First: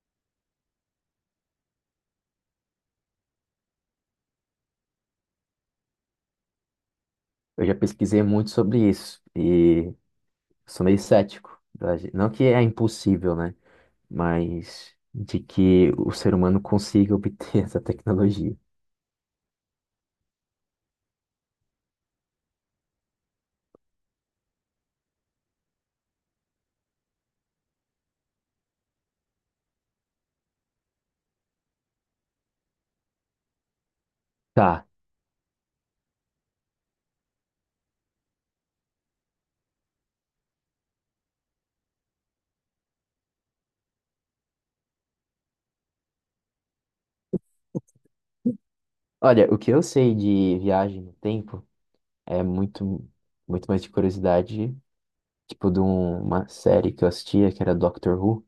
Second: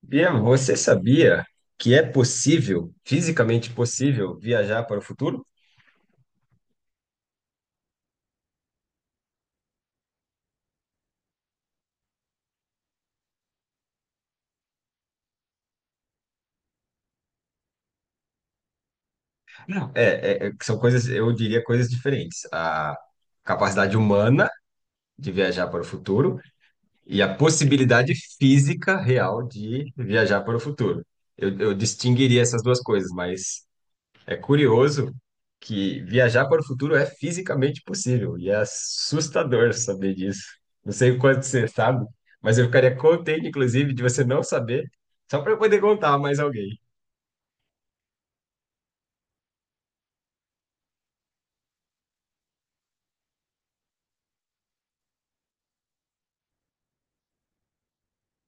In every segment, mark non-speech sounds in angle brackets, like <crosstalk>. Bia, você sabia que é possível, fisicamente possível, viajar para o futuro? Eu já pesquisei muito sobre isso e sou meio cético. Não que é impossível, né? Mas de que o ser humano consiga obter <laughs> essa tecnologia. Não. É, são coisas, eu diria coisas diferentes. A capacidade humana de viajar para o futuro e a possibilidade física real de viajar para o futuro. Eu distinguiria essas duas coisas, mas é Tá. curioso que viajar para o futuro é fisicamente possível e é assustador saber disso. Não sei o quanto você sabe, mas eu ficaria contente, inclusive, de você não saber, só para eu poder contar a mais alguém. Olha, o que eu sei de viagem no tempo é muito mais de curiosidade, tipo de uma série que eu assistia que era Doctor Who,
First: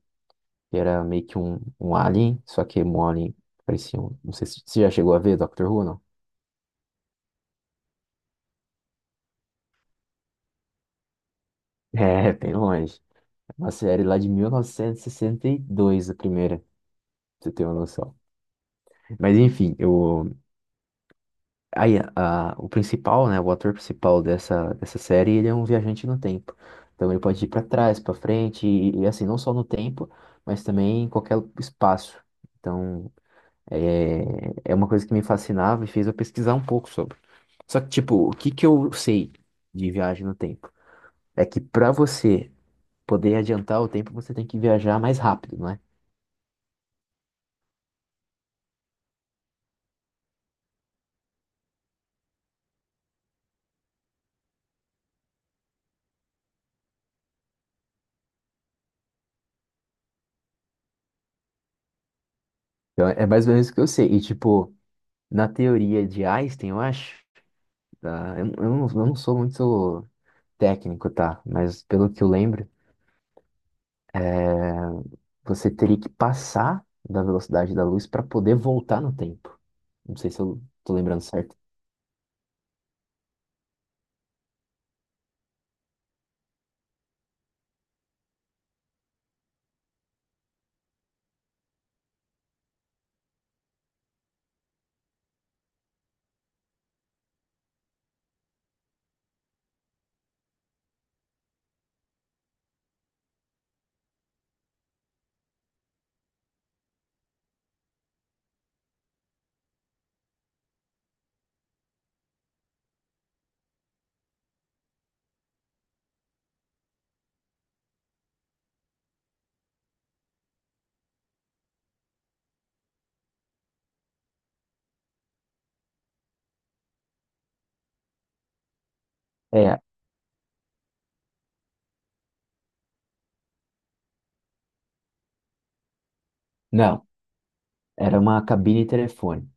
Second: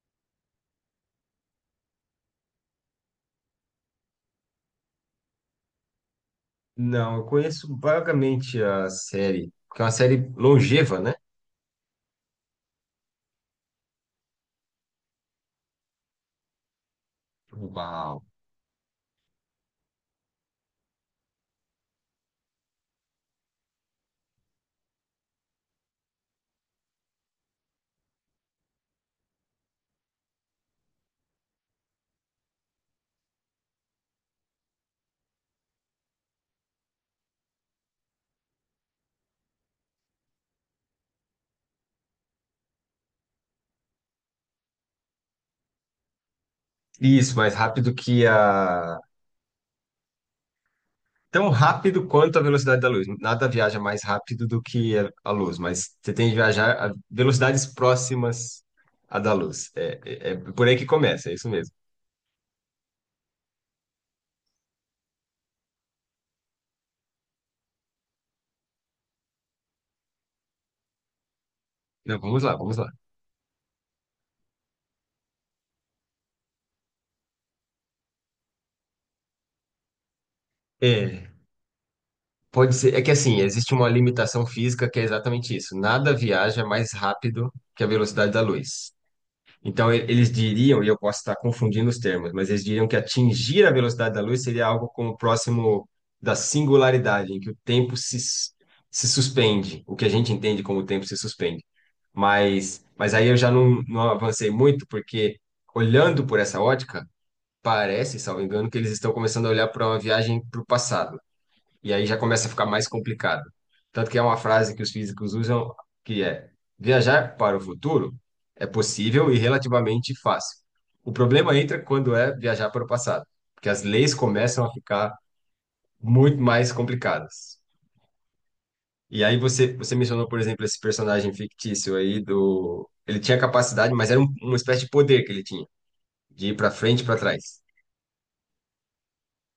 que era meio que um alien, só que um alien parecia um. Não sei se você já chegou a ver Doctor Who, não? <laughs> Não, eu conheço vagamente a série, porque é uma série longeva, né? É, bem longe. É uma série lá de mil novecentos e sessenta e dois, a primeira. Você tem uma Uau! noção. Mas enfim, o principal, né, o ator principal dessa série, ele é um viajante no tempo. Então ele pode ir para trás, para frente, assim, não só no tempo, mas também em qualquer espaço. Então é uma coisa que me fascinava e fez eu pesquisar um pouco sobre. Só que, tipo, o que que eu sei de viagem no tempo? É que para você poder adiantar o tempo, você tem que viajar mais rápido, não é? Isso, mais rápido que a tão rápido quanto a velocidade da luz. Nada viaja mais rápido do que a luz, mas você tem que viajar a velocidades próximas à da luz. É por aí que começa, é isso mesmo. Então é mais ou menos o que eu sei. E, tipo, na teoria de Einstein, eu acho. Tá, eu não sou muito técnico, tá? Mas pelo Não, que eu vamos lá, lembro, vamos lá. é, você teria que passar da velocidade da luz para poder voltar no tempo. Não sei se eu tô lembrando É, certo. pode ser, é que assim, existe uma limitação física que é exatamente isso. Nada viaja mais rápido que a velocidade da luz. Então, eles diriam, e eu posso estar confundindo os termos, mas eles diriam que atingir a velocidade da luz seria algo como próximo da singularidade, em que o tempo se suspende, o que a gente entende como o tempo se suspende. Mas aí eu já não avancei muito, porque olhando por essa ótica, parece, salvo engano, que eles estão começando a olhar para uma viagem para o passado. E aí já começa a ficar mais complicado. Tanto que é uma frase que os físicos usam, que é: viajar para o futuro é possível e relativamente fácil. O problema entra quando é viajar para o passado, porque as leis começam a ficar muito mais complicadas. E aí você, É, você mencionou, por exemplo, esse personagem fictício aí do. Ele tinha capacidade, mas era um, uma espécie de poder que ele tinha, de ir para frente e não, para trás. era uma cabine telefone.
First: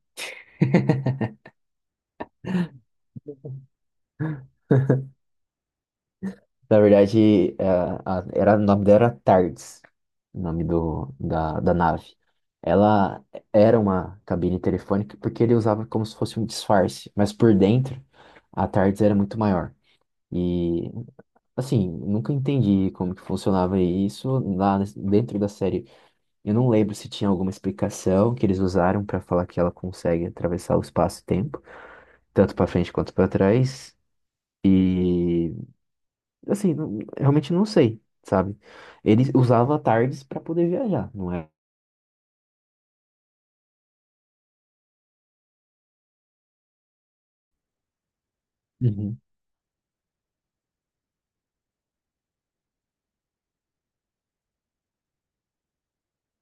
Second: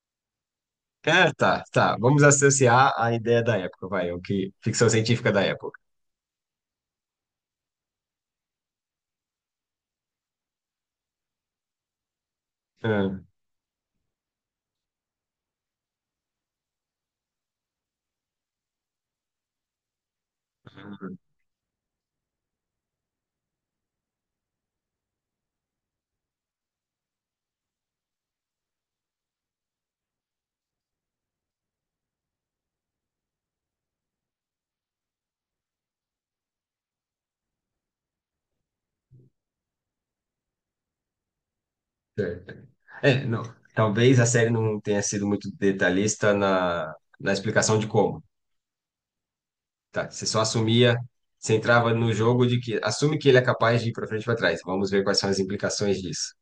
É, tá, tá. Vamos associar a ideia da época, vai, o que ficção científica da época. Na verdade, o nome dela era TARDIS, o nome da nave. Ela Hum. era uma cabine telefônica porque ele usava como se fosse um disfarce, mas por dentro a TARDIS era muito maior. E assim, nunca entendi como que funcionava isso dentro da série. Eu não lembro se tinha alguma explicação que eles usaram para falar que ela consegue atravessar o espaço e tempo, tanto para frente quanto para trás. E assim, realmente não sei, sabe? Ele usava tardes para poder viajar, não é? Certo. É, não, talvez a série não tenha sido muito detalhista na, explicação de como, Uhum. <laughs> tá? Você só assumia, você entrava no jogo de que assume que ele é capaz de ir para frente e para trás. Vamos ver quais são as implicações disso,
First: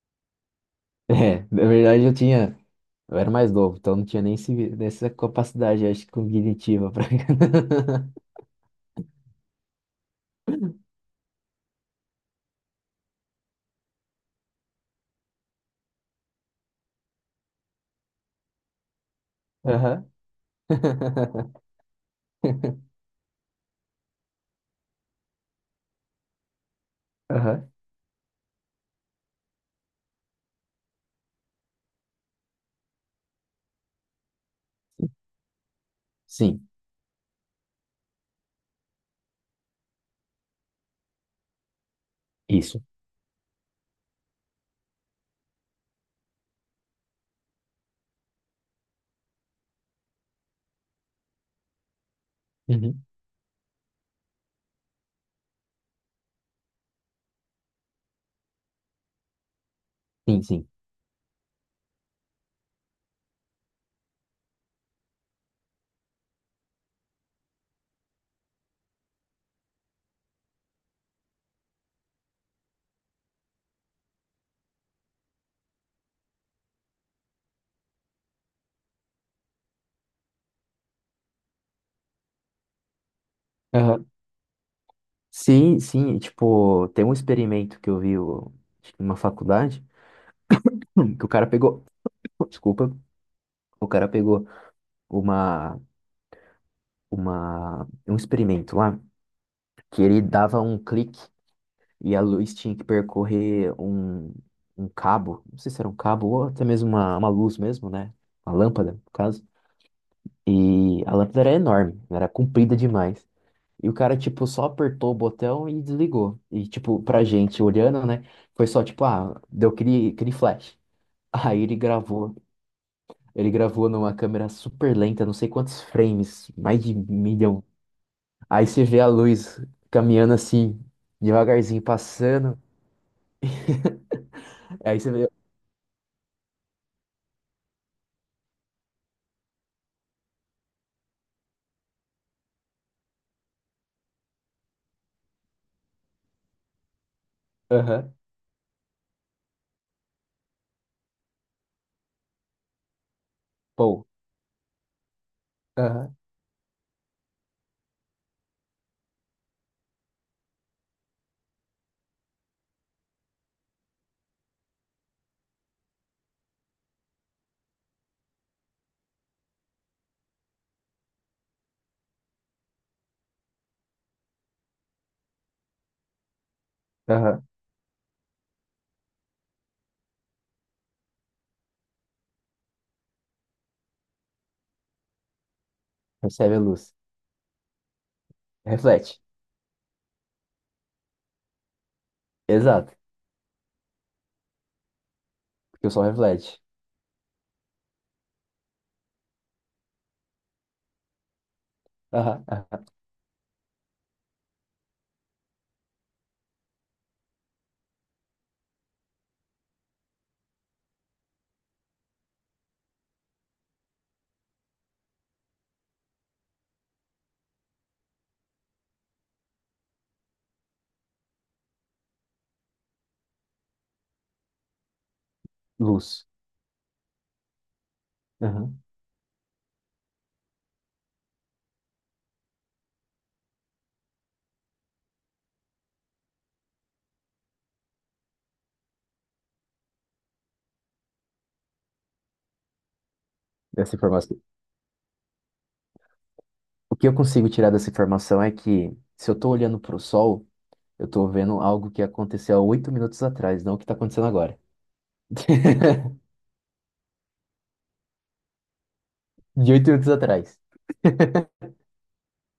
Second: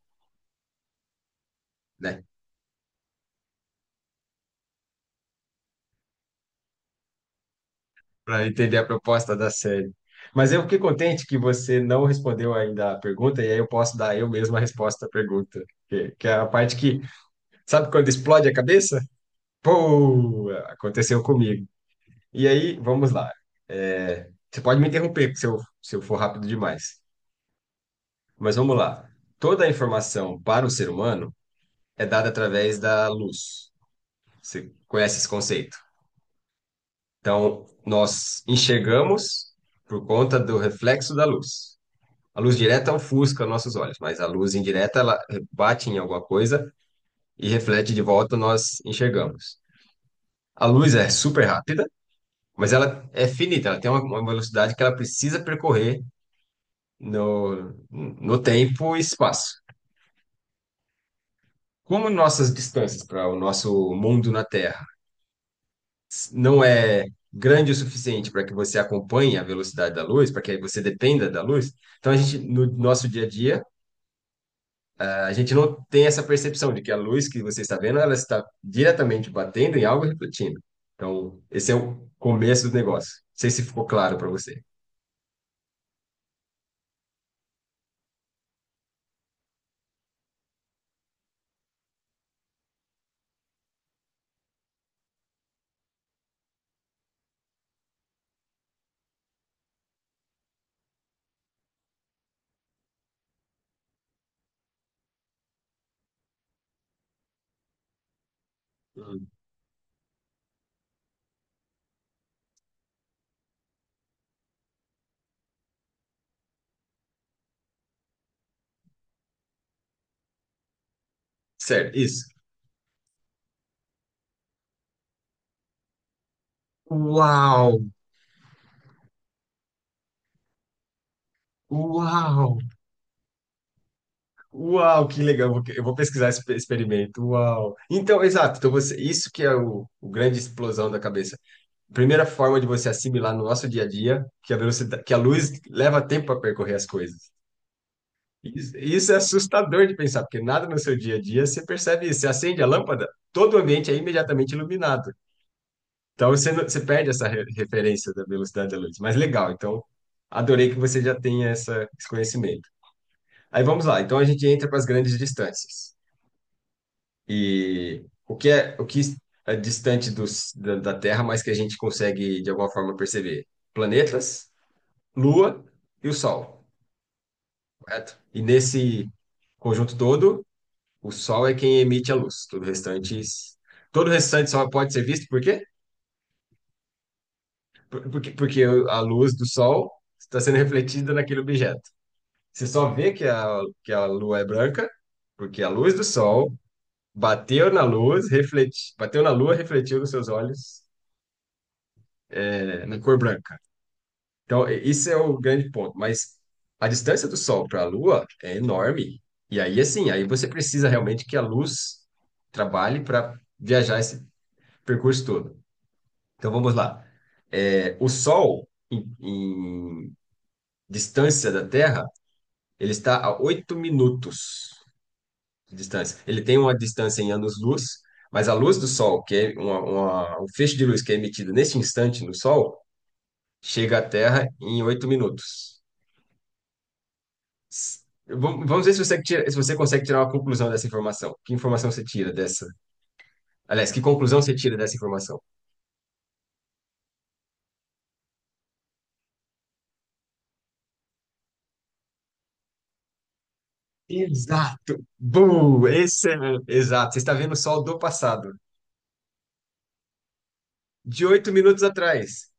É, na verdade eu né? tinha, eu era mais novo, então não tinha nem essa capacidade, acho, que cognitiva para. Para entender a proposta da série. Mas eu fiquei contente que você não respondeu ainda a pergunta, e aí eu posso dar eu mesmo a resposta à pergunta, que é a parte que, sabe quando explode a cabeça? <laughs> Aham. Pô, aconteceu <laughs> comigo. E aí, vamos lá. É, você pode me interromper se eu for rápido demais. Aham. Mas vamos lá. Toda a informação para o ser humano é dada através da luz. Você conhece esse conceito? Sim, Então, nós enxergamos por conta do reflexo da luz. A luz isso. direta ofusca nossos olhos, mas a luz indireta, ela bate em alguma coisa e reflete de volta, nós enxergamos. A luz é super rápida, mas Uhum. ela é finita, ela tem uma velocidade que ela precisa percorrer no tempo e espaço. Sim, sim. Como nossas distâncias para o nosso mundo na Terra não é grande o suficiente para que você acompanhe a velocidade da luz, para que aí você dependa da luz, então a gente, no nosso dia a dia, a gente não tem essa percepção de que a luz que você está vendo, ela está diretamente batendo em algo e refletindo. Então, esse é o começo do negócio. Não sei se ficou Aham. claro para você. Sim, sim. Tipo, tem um experimento que eu vi acho que numa faculdade que o cara pegou. <coughs> Desculpa. O cara pegou uma, um experimento lá que ele dava um clique e a luz tinha que percorrer um cabo. Não sei se era um cabo ou até mesmo uma luz mesmo, né? Uma lâmpada, no Hum. caso. E a lâmpada era enorme, era comprida demais. E o cara, tipo, só apertou o botão e desligou. E, tipo, pra gente olhando, né? Foi só, tipo, ah, deu aquele flash. <laughs> Aí ele Certo, isso. gravou. Ele gravou numa câmera super lenta, não sei quantos frames, mais de milhão. Uau! Aí você vê a luz caminhando assim, devagarzinho Uau! passando. <laughs> Aí Uau, você que vê, legal. Eu vou pesquisar esse experimento. Uau. Então, exato. Então você, isso que é o grande explosão da cabeça. Primeira forma de você assimilar no nosso dia a dia que a velocidade, que a luz leva tempo para percorrer as coisas. aham, Isso é assustador de pensar, porque nada no seu dia a dia você percebe isso. Você acende a lâmpada, todo o ambiente é pô, imediatamente iluminado. aham, Então você, você perde essa referência da velocidade da luz. Mas legal. Então, adorei que você já tenha esse conhecimento. Aí vamos lá. Então a gente entra para as grandes distâncias. E o que é distante da Terra, mas que a gente consegue de alguma forma perceber? Planetas, Lua e o Sol, aham. correto? E nesse conjunto todo, o Sol é quem emite a luz. Todo o restante só pode ser visto por quê? Recebe a luz. Porque a Reflete. luz do Sol está sendo refletida naquele objeto. Você só Exato. vê que a Lua é branca, porque a Porque o luz do sol Sol reflete. bateu na luz, refleti, bateu na Lua, refletiu nos seus olhos, Aham, é, aham. na cor branca. Então, isso é o grande ponto. Mas a distância do Sol para a Lua é enorme. E aí, assim, aí você precisa realmente que a luz trabalhe para viajar esse percurso todo. Então, vamos lá. É, o Sol, em distância da Terra, ele está a 8 minutos de distância. Luz. Ele tem uma distância em anos-luz, mas a luz Aham. do Sol, que é um feixe de luz que é emitido neste instante no Sol, chega à Terra em 8 minutos. S- vamos ver se você, se você consegue tirar uma conclusão dessa informação. Que informação você tira dessa? Aliás, Essa que informação. conclusão você tira dessa informação? O que eu consigo tirar dessa informação é que, se eu estou olhando para o sol, eu estou vendo algo que aconteceu há 8 minutos atrás, não o que está acontecendo agora. Exato! <laughs> Boom! Esse é... Exato, você está vendo o sol do passado, De 8 minutos atrás. de oito <laughs> minutos atrás.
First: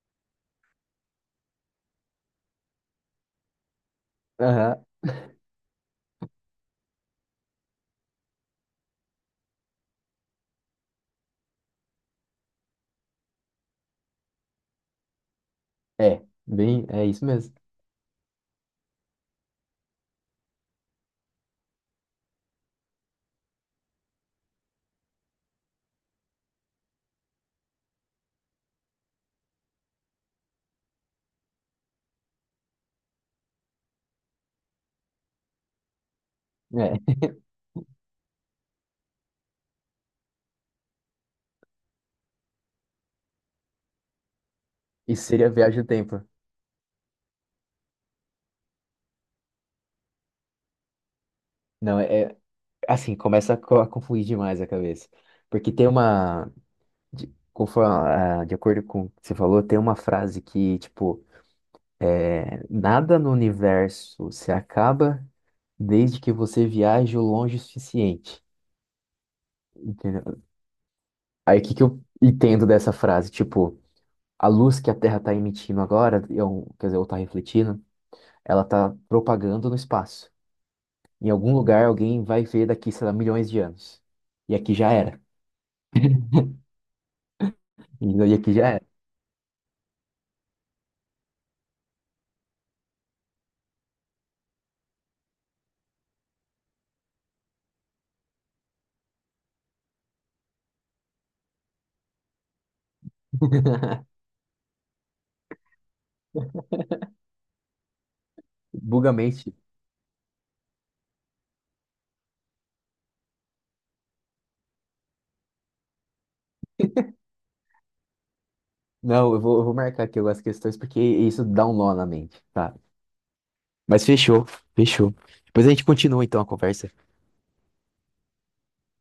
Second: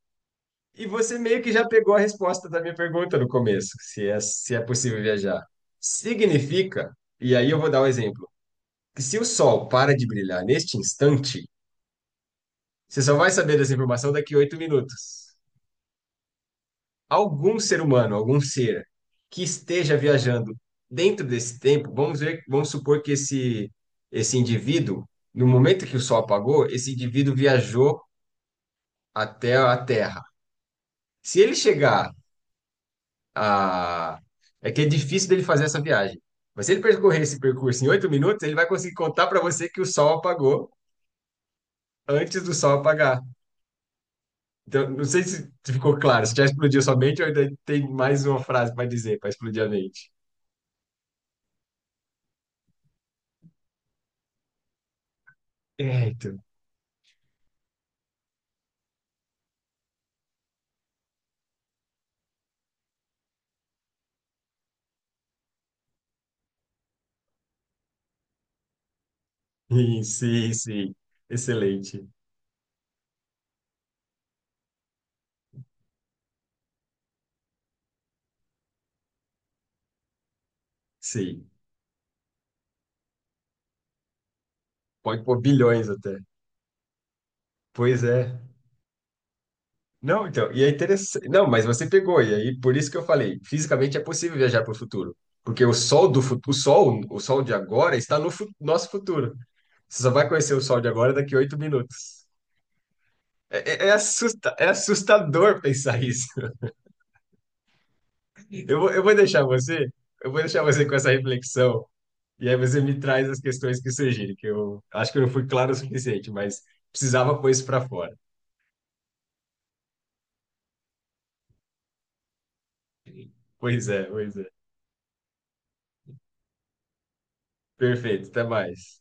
E você meio que já pegou a resposta da minha pergunta no começo, se é, se é Aham, possível viajar. Significa, e aí eu vou dar um exemplo, que se o sol para de brilhar neste instante, você só vai saber dessa informação daqui a 8 minutos. é, bem, é isso mesmo. Algum ser humano, algum ser que esteja viajando dentro desse tempo, vamos ver, vamos supor que esse indivíduo, no momento que o sol apagou, esse indivíduo viajou até a Terra. Se ele chegar a... É que é difícil dele fazer essa viagem. Mas se ele É. percorrer <laughs> esse percurso em 8 minutos, ele vai conseguir contar para você que o sol apagou antes do sol apagar. Então, não sei Isso se seria viagem no ficou tempo. claro, se já explodiu sua mente ou ainda tem mais uma frase para dizer, para explodir a mente. Não, assim, começa a confundir demais a cabeça. Porque tem É, então, uma, de, conforme, ah, de acordo com o que você falou, tem uma frase que, tipo, é, nada no universo se acaba desde que você viaje o longe o suficiente. sim, Entendeu? sim, sim. Aí o que que eu Excelente. entendo dessa frase? Tipo, a luz que a Terra está emitindo agora, quer dizer, ou está refletindo, ela está propagando no espaço. Em Sim. algum lugar alguém vai ver daqui, sei lá, milhões de anos. E aqui já era. Pode pôr bilhões até. Pois Entendeu? E é. aqui já era. Não, então, e é interessante. Não, mas você pegou, e aí por isso que eu falei, fisicamente é possível viajar para o futuro. Porque o sol do futuro, o sol de agora está no nosso futuro. Você só vai conhecer o sol de agora daqui a 8 minutos. É, é assustador pensar isso. <laughs> Eu vou, eu Buga a vou deixar mente. você, eu vou deixar você com essa reflexão. E aí você me traz as questões que surgirem, que eu acho que eu não fui claro o suficiente, mas precisava pôr isso para fora. Não, eu vou marcar aqui algumas questões porque isso dá um nó na mente, tá? Pois é, Mas pois é. fechou, fechou. Depois a gente continua então a conversa. Perfeito, até mais.